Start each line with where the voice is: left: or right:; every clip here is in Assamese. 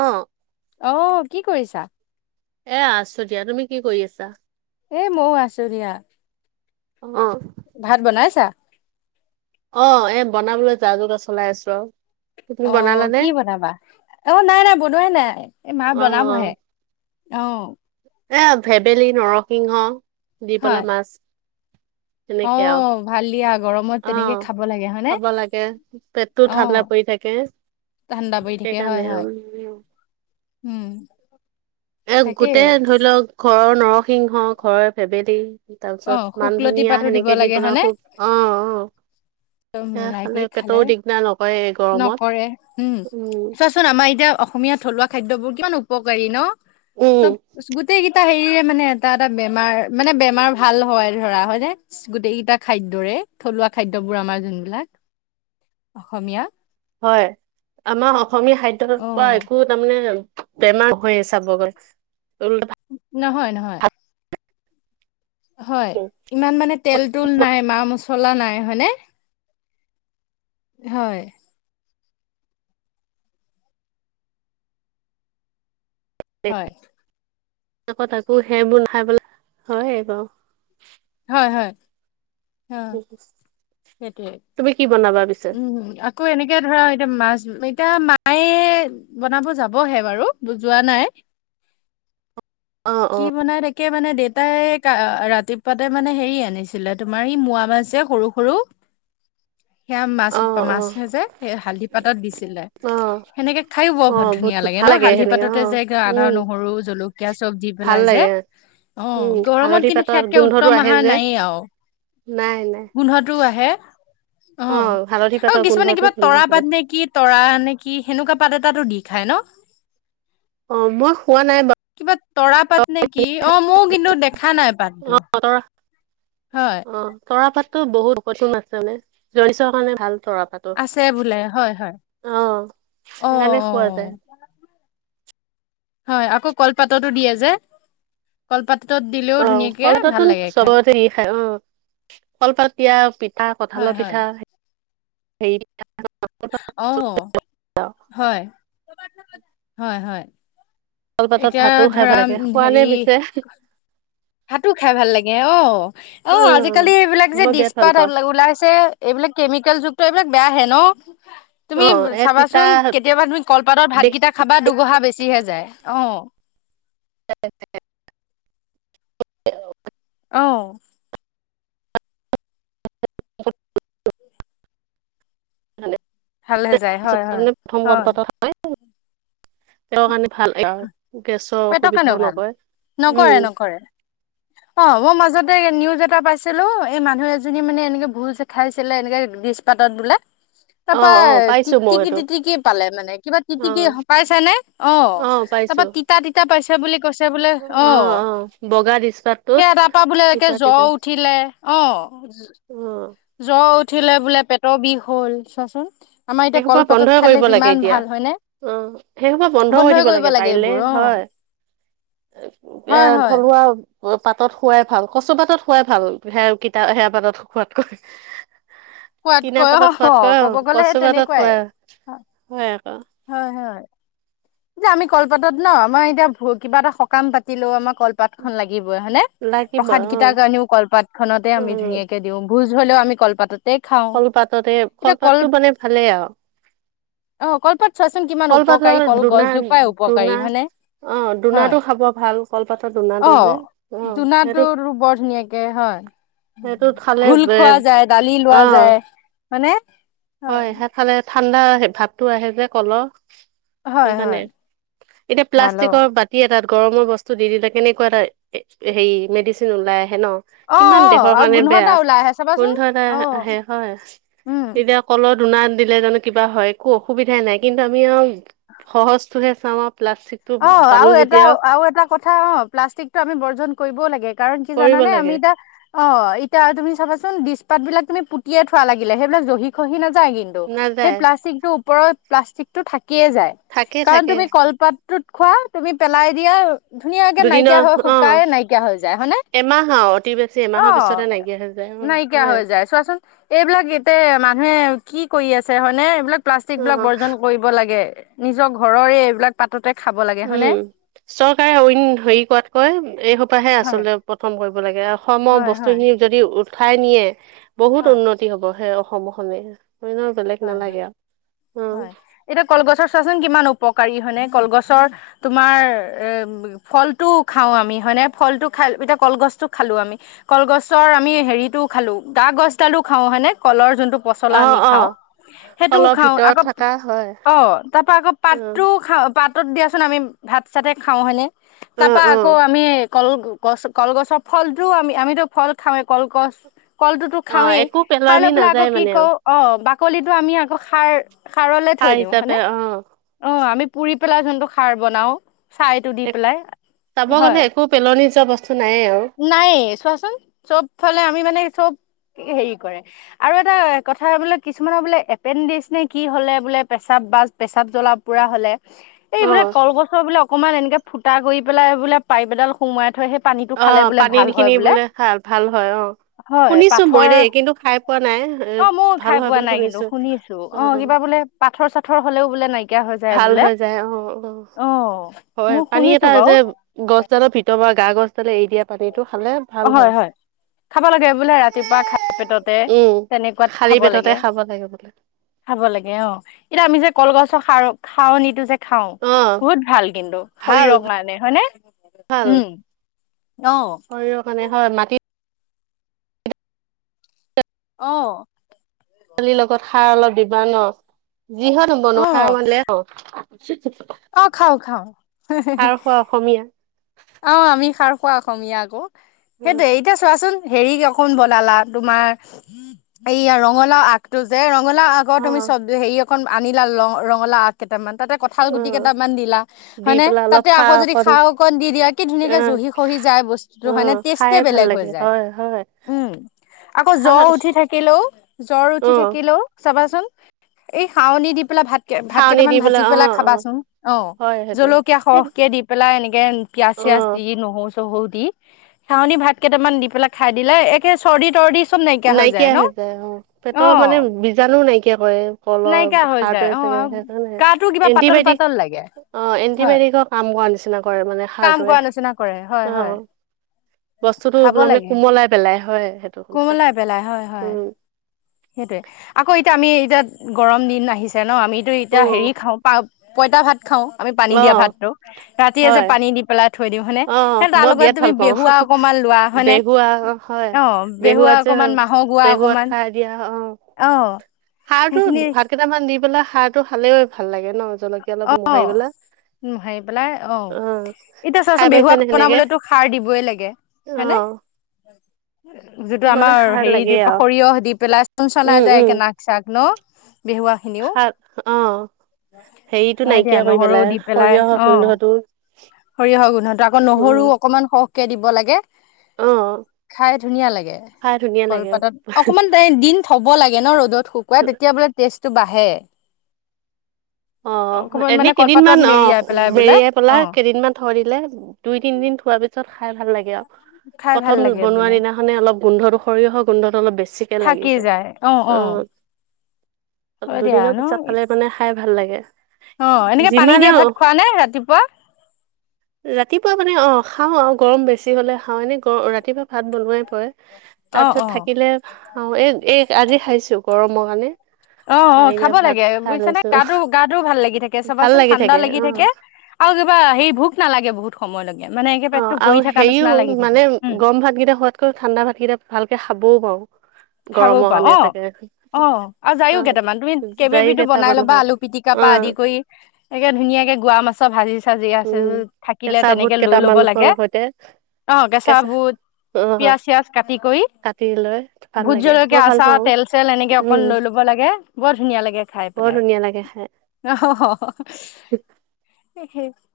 right: অ।
left: অ কি কৰিছা?
right: এ আছো দিয়া তুমি কি কৰি আছা।
left: এই ম‌উ আচদিয়া।
right: অ
left: ভাত বনাইছা।
right: অ এ বনাবলৈ যা যোগা চলাই আছো আও।
left: অ কি বনাবা অ নাই নাই বনোৱাই নাই এই মা
right: অ অ
left: বনাবহে। অ।
right: এ ভেবেলী নৰসিংহ দি
left: হয়।
right: পেলা মাছ।
left: [inaudible] অ
right: তেনেকে আৰু
left: ভাল দিয়া গৰমত
right: অ
left: তেনেকে খাব লাগে হয়নে
right: খাব
left: অ।
right: এ।
left: ঠাণ্ডা পৰি থাকে হয় হয় উম।
right: এ
left: তাকেই।
right: গোটেই ধৰি লওক ঘৰৰ নৰসিংহ ঘৰৰ ভেবেলী। তাৰ
left: অ',
right: পিছত মান
left: শুকলতি
right: ধনিয়া
left: পাতো দিব
right: সেনেকে দি
left: লাগে
right: পেলাই
left: হয়নে?
right: খুব অ অ। সেয়া
left: মিলাই কৰি
right: পেটৰো
left: খালে
right: দিগদাৰ নকৰে এই গৰমত
left: নকৰে উম চোৱাচোন আমাৰ এতিয়া। অসমীয়া থলুৱা খাদ্যবোৰ কিমান উপকাৰী ন
right: উম
left: চব গোটেই কেইটা হে। সি মানে এটা এটা বেমাৰ মানে বেমাৰ। ভাল হয় ধৰা হয়নে গোটেইকেইটা খাদ্যৰে থলুৱা খাদ্যবোৰ আমাৰ যোনবিলাক। অসমীয়া।
right: হয় আমাৰ অসমীয়া খাদ্যৰ পৰা
left: অ'
right: একো তাৰমানে। বেমাৰ হৈয়ে চাব গ'লে।
left: নহয়। হয় ইমান মানে তেল তোল নাই মা মছলা। চলা নাই হয়নে হয়। হয়।
right: আকৌ তাকো সেইবোৰ নাখাই পেলাই হয় বাও।
left: হয় হয়। অ সেইটোৱে
right: তুমি কি বনাবা। পিছে
left: উম আকৌ এনেকে ধৰা এতিয়া মাছ। এতিয়া মায়ে বনাব যাবহে বাৰু যোৱা নাই।
right: অ অ
left: কি বনাই তাকে। মানে দেউতাই ৰাতিপুৱাতে মানে হেৰি আনিছিলে তোমাৰ ই মোৱা মাছ যে সৰু সৰু। [inaudible] সেয়া মাছ
right: অ অ
left: -মাছ যে সেই হালধি পাতত দিছিলে,
right: অ
left: সেনেকে খায়ো বৰ
right: অ
left: বহত
right: বহুত
left: ধুনীয়া লাগে।
right: ভাল
left: ন হালধি
right: সেনেকে অ
left: পাততে যে আদা,
right: উম
left: নহৰু, জলকীয়া চব দি
right: ভাল
left: পেলাই যে
right: লাগে
left: অ
right: উম
left: গৰমত
right: হালধি
left: কিন্তু
right: পাতৰ
left: সেয়াতকে
right: গোন্ধটো
left: উত্তম
right: আহে
left: আহাৰ
right: যে
left: নাই আও।
right: নাই নাই।
left: অ,
right: হালধি
left: আকৌ
right: পাতৰ
left: কিছুমানে
right: গোন্ধটো
left: কিবা
right: ধুনীয়া
left: তৰা
right: লাগে
left: পাত নে কি তৰা নে কি সেনেকুৱা পাতত তাটো দি খাই ন।
right: অ মই খোৱা নাই বাও।
left: কিবা তৰা পাত। নেকি অ ম‌উ কিন্তু দেখা নাই
right: অ
left: পাতটো
right: তৰা
left: হয়।
right: তো বহুত কঠিন আছিলে জৰ চৰ কাৰণে ভাল। তৰা পাতো
left: আছে বোলে হয় হয়
right: অ
left: অ
right: সেইকাৰণে
left: অ
right: খোৱা যায়।
left: [inaudible] হয় আকৌ কলপাততো দিয়ে যে কলপাত।
right: অ সলতোন চবতে ই খায় অ। কলপতিয়া পিঠা
left: হয়
right: কঠালৰ
left: হয়
right: পিঠা হেৰি পিঠা।
left: অ হয় হয় হয়।
right: কলপাতত
left: এতিয়া
right: ভাতো খাই
left: ধৰা
right: ভাল লাগে
left: উম
right: খোৱা নে
left: হেৰি।
right: পিছে?
left: ভাতো খাই ভাল লাগে অ অ আজিকালি এইবিলাক যে
right: মই বিৰাট ভাল
left: দিছপাত
right: পাওঁ
left: ওলাইছে এইবিলাক। কেমিকেল যুক্ত এইবিলাক বেয়াহে ন। তুমি
right: অ', এ তিতা
left: চাবাচোন কেতিয়াবা তুমি কলপাতৰ ভাতকেইটা খাবা দুগহা বেছি হে যায়। অহ
right: [inaudible]
left: অ'
right: [inaudible] াৰে
left: ভালহে যায় হয়, হয়,
right: প্ৰথম গলপাত হয় [inaudible] তেওঁ কাৰণে ভাল। গেছৰ
left: পেটৰ
right: অসুবিধাও
left: কাৰণেও ভাল,
right: নকয় উম,
left: নকৰে নকৰে অ মোৰ মাজত তে নিউজ এটা পাইছিলোঁ, এই মানুহ এজনী মানে এনেকে ভুচ খাইছিলে এনেকে দিজ পাতত বোলে। তাৰপা
right: অ', অ', পাইছো মই
left: টিটিকি-
right: সেইটো
left: টিটিকি পালে মানে, কিবা টিটিকি পাইছে নে অ। তাৰপা
right: পাইছোঁ।
left: তিতা তিতা পাইছে বুলি কৈছে বোলে অ।
right: বগা দিছপাতটোত
left: সেই তাৰপৰা বোলেকে
right: তিতা তিতা
left: জ্বৰ উঠিলে অ।
right: অ',
left: জ্বৰ উঠিলে বোলে পেটৰ বিষ হ'ল চোৱাচোন। আমাৰ এতিয়া কলপাতত খালে কিমান ভাল হয়নে?
right: অ, সেই সোপা বন্ধ কৰি
left: বন্ধই
right: দিব
left: কৰিব
right: লাগে পাৰিলে
left: এইবোৰ অ
right: হয়। এ
left: হয় হয়
right: থলুৱা পাতত শোৱাই ভাল কচু পাতত শোৱাই ভাল সে কিটা সে পাতত খোৱাতকৈ। কিনা
left: খোৱাতকৈ
right: পাতত
left: অ
right: সোৱাদ কৰা
left: ক'ব গ'লে সেই
right: কচুপাতত
left: তেনেকুৱাই
right: খোৱা হয়। আকৌ
left: হয় হয়। এয়া আমি কলপাতত ন আমাৰ এতিয়া কিবা এটা সকাম পাতিলো, আমাক কলপাতখন লাগিবই হয়নে?
right: লাগিব
left: প্ৰসাদ কেইটাৰ
right: অ',
left: কাৰণেও কলপাতখনতে আমি
right: উম,
left: ধুনীয়াকে দিওঁ ভোজ হ'লেও আমি কলপাতত
right: কলপাততে কলপাতটো মানে ভালেই আৰু।
left: অ কলপাত চোৱাচোন কিমান
right: কলপাতৰ
left: উপকাৰী,
right: দুনা
left: কলগছজোপাই
right: দুনা
left: উপকাৰী হয়নে?
right: অ',
left: হয়,
right: দুনাটো খাব ভাল কলপাতৰ দুনাটো
left: অ
right: যে অ', সেইটো
left: জুনাটো বৰ ধুনীয়াকে হয়।
right: সেইটো খালে
left: ঘোল
right: এ
left: খোৱা যায় দালি
right: অ।
left: মানে
right: হয় সেইফালে ঠাণ্ডা ভাৱতো আহে যে কলৰ।
left: হয়
right: সেইকাৰণে
left: হয়
right: এতিয়া
left: ভাল অ
right: প্লাষ্টিকৰ বাতি এটাত গৰমৰ বস্তু দি দিলে কেনেকুৱা এটা হেৰি মেডিচিন ওলাই। আহে ন
left: অ
right: কিমান
left: অ
right: দেহৰ
left: আৰু
right: কাৰণে
left: গোন্ধ এটা
right: বেয়া
left: ওলাই আহে চাবাচোন
right: গোন্ধ এটা
left: অ
right: আহে হয়।
left: উম
right: সকলৰ দুনাত দিলে জানো কিবা হয় একো অসুবিধাই নাই কিন্তু আমি আৰু সহজটোহে চাম আৰু। প্লাষ্টিকটো
left: অ আৰু
right: পালো
left: এটা
right: যেতিয়া
left: আৰু এটা কথা অ প্লাষ্টিক টো আমি বৰ্জন কৰিবও লাগে। কাৰণ কি
right: কৰিব
left: জানে আমি
right: লাগে
left: এতিয়া অ এতিয়া তুমি চাবাচোন ডি পাতবিলাক তুমি পুটিয়েই থোৱা লাগিলে, সেইবিলাক জহি খহি নাযায় কিন্তু সেই
right: নাযায়
left: প্লাষ্টিকটোৰ ওপৰত প্লাষ্টিকটো থাকিয়ে যায়,
right: থাকে
left: কাৰণ
right: থাকে
left: তুমি কলপাতটোত খোৱা তুমি পেলাই দিয়া ধুনীয়াকে নাইকিয়া হয়
right: দুদিনৰ অ
left: শুকাই নাইকিয়া হৈ যায় হয়নে?
right: এমাহ আৰু অতি বেছি
left: অ।
right: এমাহৰ পিছতে নাইকিয়া হৈ যায় অ
left: নাইকিয়া
right: হয়
left: হৈ যায় চোৱাচোন, এইবিলাক এতে মানুহে কি কৰি আছে হয়নে এইবিলাক
right: অ
left: প্লাষ্টিকবিলাক বৰ্জন কৰিব লাগে, নিজৰ ঘৰৰে এইবিলাক পাত
right: উম, চৰকাৰে ৱিন হেৰি কৰাতকৈ এই সোপাহে
left: হয়
right: আচলতে প্ৰথম কৰিব ব লাগে, সম
left: হয় হয়
right: বস্তুখিনি যদি উঠাই নিয়ে
left: হয়
right: বহুত উন্নতি হব সেই হ'ব হলে।
left: হয় হয় হয়,
right: অ
left: এতিয়া কলগছৰ চোৱাচোন কিমান উপক উপকাৰী হয়নে কলগছৰ তোমাৰ এ ফলটো খাওঁ আমি হয়নে? ফলটো খাই এতিয়া কলগছটো খালো আমি, কলগছৰ আমি হেৰিটো খালোঁ গা- গছডালো খাওঁ হয়নে কলৰ যোন টো পচলা
right: অ
left: আমি
right: অ
left: খাওঁ। সেইটো
right: অলপ
left: খাওঁ
right: ভিতৰত
left: আকৌ,
right: থকা হয়
left: অ তাৰ পৰা আকৌ
right: অ
left: পাতটো খাওঁ। পাতত দিয়াচোন আমি ভাত চাতে খাওঁ হয়েনে,
right: অ
left: তাৰাপা
right: অ
left: আকৌ আমি কলগছ -কলগছৰ ফলটো আমি আমিতো ফল খাওঁৱে কলগছ কলটোতো
right: অ
left: খাওঁৱেই,
right: একো
left: খাই
right: পেলনি
left: লৈ পেলাই আকৌ
right: নাযায়
left: কি
right: মানে আৰু
left: অ বাক কিটো আমি আক খাৰ খাৰলে
right: সাৰ
left: থৈ দিওঁ
right: হিচাপে
left: হয়নে?
right: অ
left: অহ আমি পুৰি পেলাই যোনটো খাৰ বনাও, ছাইটো দি পেলাই
right: চাব গ'লে
left: হয়।
right: একো পেলনি যোৱা বস্তু নাইয়ে আৰু
left: নাই চোৱাচোন, চব ফালে আমি মানে চব হেৰি কৰে আৰু এটা কথা বোলে কিছুমানৰ বোলে এপেণ্ডিকছ নে কি হলে বোলে পেচাব বা পেছাব জ্বলা পোৰা হ'লে। এই
right: অ
left: বোলে কলগছৰ বোলে অকনমান এনেকে ফুটা কৰি পেলাই বোলে পাইপ এডাল সোমোৱাই থয়, সেই পা
right: অ পানীৰ খিনি বোলে ভাল ভাল হয়, অ।
left: হয়
right: শুনিছো
left: পাথৰ
right: মই দেই কিন্তু খাই পোৱা নাই, এ
left: অ ময়ো
right: ভাল হয় বুলি শুনিছো, অ অ
left: লেব পাথৰ চাথৰ হলেও বোলে নাইকিয়া হৈছে।
right: ভাল হৈ যায় অ অ। হয়
left: মই
right: পানী
left: শুনিছো
right: এটা
left: বাৰু
right: যে গছডালৰ ভিতৰ বা গা গছডালে এৰি দিয়া পানীতটো ভাল হয়।
left: খাব লাগে বোলে ৰাতিপুৱা খালী পেটতে
right: উম
left: তেনেকুৱাত
right: খালী
left: খাব
right: পেটতে
left: লাগে।
right: খাব লাগে বোলে
left: খাব লাগে অ এতিয়া আমি যে কলগছৰ খা খাৱনীটো যে খাও,
right: অ
left: বহুত ভাল কিন্তু
right: ভাল
left: শৰীৰৰ কাৰণে হয়নে?
right: ভাল
left: উম অও
right: মানে হয় মাটিত
left: অহ
right: পোৱালীৰ লগত সাৰ অলপ বিবান ন যিহনো
left: অ
right: বনো সাৰ মানে
left: অ খাওঁ খাওঁ।
right: খাৰ খোৱা অসমীয়া
left: অ আমি খাৰ খোৱা অসমীয়া আকৌ, সেইটো এতিয়া চোৱাচোন হেৰি কখন বনালা তোমাৰ এইয়া ৰঙালাও আগটো যে ৰ ৰঙলা আগৰ
right: অ
left: তুমি চব হেৰি অক আনলা ৰ ৰঙলা আগ কেইটামান তাতে কঁঠাল
right: অ
left: গুটি কেইটামান দিলা
right: দি
left: হয়নে,
right: পেলাই অলপ
left: তাতে আকৌ যদি খাৰ অকণ দি দিয়া কি
right: অ
left: ধুনীয়াকে জহি খহি যায় বস্তুতটো
right: অ
left: হয়নে
right: খাই
left: টেষ্টেতে
right: ভাল
left: বেলেগ হৈ
right: লাগে
left: যায়,
right: হয় হয়
left: উম। আকৌ জ্বৰ
right: খাৰ
left: উঠি থাকিলেও জ্বৰ উঠি
right: অ
left: থাকিলেও চাবাচোন এই শাউনি দ পেলাই ভাত কে ভাত
right: খাৱনি
left: কেইটামান
right: দি
left: ভাজি
right: অ
left: পেলাই
right: অ
left: খাবাচোন, অ
right: হয় সেইটো
left: জলকীয়া সৰহকে দি পেলাই এনেকে পিয়াজ চিয়াছ
right: অ
left: দি নহৰু চহওঁ দি ছাউনী ভাত কেইটামান দি পেলাই খাই দিলে একেই চৰ্দি তৰ্দি
right: নাইকিয়া হৈ যায় অ
left: অ
right: পেটৰ মানে বীজাণুও নাইকিয়া কৰে কলৰ
left: নাইকিয়া হৈ যায়
right: সাৰটোৱে
left: অ
right: যে। সেখানে
left: গাটো কিবা পাতল
right: এণ্টিবায়টিক
left: পাতল লাগে
right: অ
left: হয়
right: এণ্টিবায়টিকৰ কাম কৰা নিচিনা কৰে। মানে
left: কাম
right: সাৰটোৱে
left: কৰা নিচিনা কৰে হয়
right: অ
left: হয়
right: বস্তুতটো
left: খাব
right: তাৰমানে
left: লাগে
right: কোমলাই পেলাই। হয় সেইটো কুথা
left: কোমলাই
right: [unintelligible]
left: পেলাই হয় হয়। সেইটোয়ে আকৌ এতিয়া আমি এতিয়া গৰম দিন আহিছে ন আমিতো
right: অ
left: এতিয়া হেৰি খাওঁ পা পইতা ভাত খাও, আমি পানী
right: অ
left: দিয়া ভাতটো, ৰাতিয়ে যে
right: হয়
left: পানী দি পেলাই থৈ দিওঁ হয়নে,
right: অ
left: সে তাৰ
right: মই
left: লগতে
right: বিৰাট
left: তুমি
right: ভাল পাওঁ
left: বেহুৱা অকনমান লোৱা হয়নে?
right: বেহুৱা হয়
left: অ বেহুৱা
right: বেহুৱাত
left: অক
right: যে
left: অকমান মাহৰ গোৱা
right: বেহুৱাত
left: অকমান।
right: খাৰ দিয়া অ
left: অ
right: সাৰ টো
left: সেইখিনি
right: ভাত কেইটামান দি পেলাই সাৰ টো খালেও ভাল লাগে। ন জলকীয়া অলপ মোহাই
left: অ
right: পেলাই,
left: উম হাৰি পেলাই
right: অ
left: এতিয়া
right: খাই
left: চোৱাচোন বিহুৱাক
right: পাইছানে সেনেকে
left: বনাবলেতো সাৰ দিবয়ে লাগে, হেনে
right: অ
left: যিটো
right: চবৰে
left: আমাৰ
right: সাৰ
left: হেৰি
right: লাগে
left: দি
right: আৰু
left: সৰিয়হ দি পেলাই চ
right: উম
left: চনাই যায়
right: উম
left: একে নাক চাক ন? বেহুৱা খিনিও
right: সাৰ অ হেৰিটো
left: হয় দিয়া
right: নাইকিয়া কৰি
left: নহৰু
right: পেলাই
left: দি পেলাই
right: সৰিয়হৰ
left: অ
right: গোন্ধটো
left: সৰিয়হৰ গোন্ধটো আকৌ নহৰু অকনমান সহকে দিব লাগে।
right: অ
left: খাই ধুনীয়া লাগে
right: খাই ধুনীয়া লাগে
left: কলপাতত অকমান দিন থক হ'ব লাগে ন ৰ'দত শুকুৱাই তেতিয়া বোলে টেষ্টটো বাঢ়ে।
right: অ
left: অকমান মানে
right: এনেই
left: কলপাতত
right: কেইদিনমান অ
left: মেৰিয়াই পেলাই বোলে
right: বেৰিয়াই পেলা
left: অ
right: কেইদিনমান ধৰিলেে দুই তিনদিন থোৱাৰ পিছত খাই ভাল লাগে আৰু
left: খাই
right: প্ৰথম
left: ভাল লাগে
right: বনোৱা
left: বোলে
right: দিনাখানে অলপ গোন্ধটো সৰিয়হ গোন্ধটো অলপ বেছি বেছিকে লাগি যায় অ
left: হয় দিয়া
right: দুদিনৰ পিছত
left: ন
right: খালে মানে খাই ভাল লাগে
left: অ এনেকে পানী
right: যিমানে
left: দিয়া ভাত খোৱা নে ৰাতিপুৱা
right: ৰাতিপুৱা মানে অ খাওঁ আৰু গৰম বেছি হ'লে খাওঁ এনেই ৰাতিপুৱা ভাত বনাই হয়
left: অ
right: তাৰ পিছত থাকিলে অ এ এই আজি খাইছো গৰমৰ কাৰণে
left: অ অ
right: পানী দিয়া
left: খাব
right: ভাত
left: লাগে
right: খাই
left: বুজিছা নে
right: লৈছো
left: গাটো গাটোও ভাল লাগি থাকে চবাচোন ঠাণ্ডা লাগি থাকে আৰু কিবা হেৰি ভোক নালাগে বহু সময় লাগে
right: অ আৰু হেৰিও মানে
left: উম
right: গৰম ভাতকেইটা খোৱাতকৈ ঠাণ্ডা ভাতকেইটা ভালকে খাবও পাৰো
left: খাবও
right: গৰমৰ
left: পাওঁ
right: কাৰণে
left: অ
right: চাগে
left: অ আৰু যায়ও
right: অ'
left: কেইটামান তুমি কেইবা
right: জাৰি
left: বিধো বনাই
right: কেইটামান
left: ল'বা
right: হয়
left: আলু পিটিকা প আদি
right: অ'
left: কৰি একে ধুনীয়া [unintelligible] ধুনীয়াকে গোৱা মাছৰ ভাজি [unintelligible] কেচা যি আছে
right: উম
left: থাকিলে
right: কেঁচা বুট
left: তেনেকে লৈ ল'ব
right: কেইটামান
left: লাগে
right: সৈতে
left: অ কেঁচা বুট [unintelligible]
right: অ'
left: পিয়াজ চিয়াজ কাটি কৰি
right: কাটি লৈ ভাল
left: ভোত
right: লাগে
left: জলকীয়া
right: মই ভাল
left: আচাৰ
right: পাওঁ
left: তেল চেল এনেকে অকন
right: উম
left: লৈ লব লাগে বৰ ধুনীয়া লাগে খাই
right: বৰ
left: পেলাই
right: ধুনীয়া লাগে খাই
left: আহ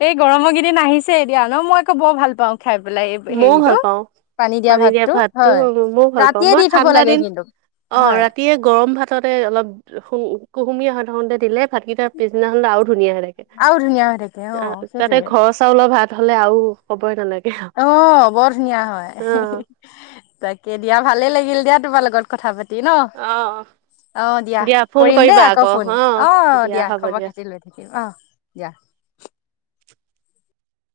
left: এই গৰমৰকেইদিন আহিছে এতিয়া ন মই আকৌ বৰ ভাল পাও
right: মইও ভাল পাওঁ পানী দিয়া
left: ভাতটো
right: ভাততো
left: হয়
right: মইও ভাল পাওঁ
left: ৰাতিয়ে দি
right: মই
left: থব
right: ঠাণ্ডা
left: লাগে
right: দিন
left: কিন্তু
right: অ
left: হয়
right: ৰাতিয়ে গৰ গৰম ভাততে অলপু কুহুমীয়া হৈ থাকোঁতে দিলে ভাতকেই পিছদিনা ধুনীয়া লাগে
left: আৰু ধুনীয়া হৈ থাকে অ
right: তাতে
left: সেইটোয়ে
right: ঘৰৰ চাউলৰ ভাত হ'লে আৰু ক'বই নালাগে
left: অ বৰ ধুনীয়া হয়
right: অ
left: তাকে দিয়া ভালে লাগিল দিয়া তোমাৰ লগত কথা পাতি ন
right: আহ
left: অ দিয়া কৰিম দেই আকৌ ফোন অ দিয়া খবৰ খাতি লৈ থাকিম অ যা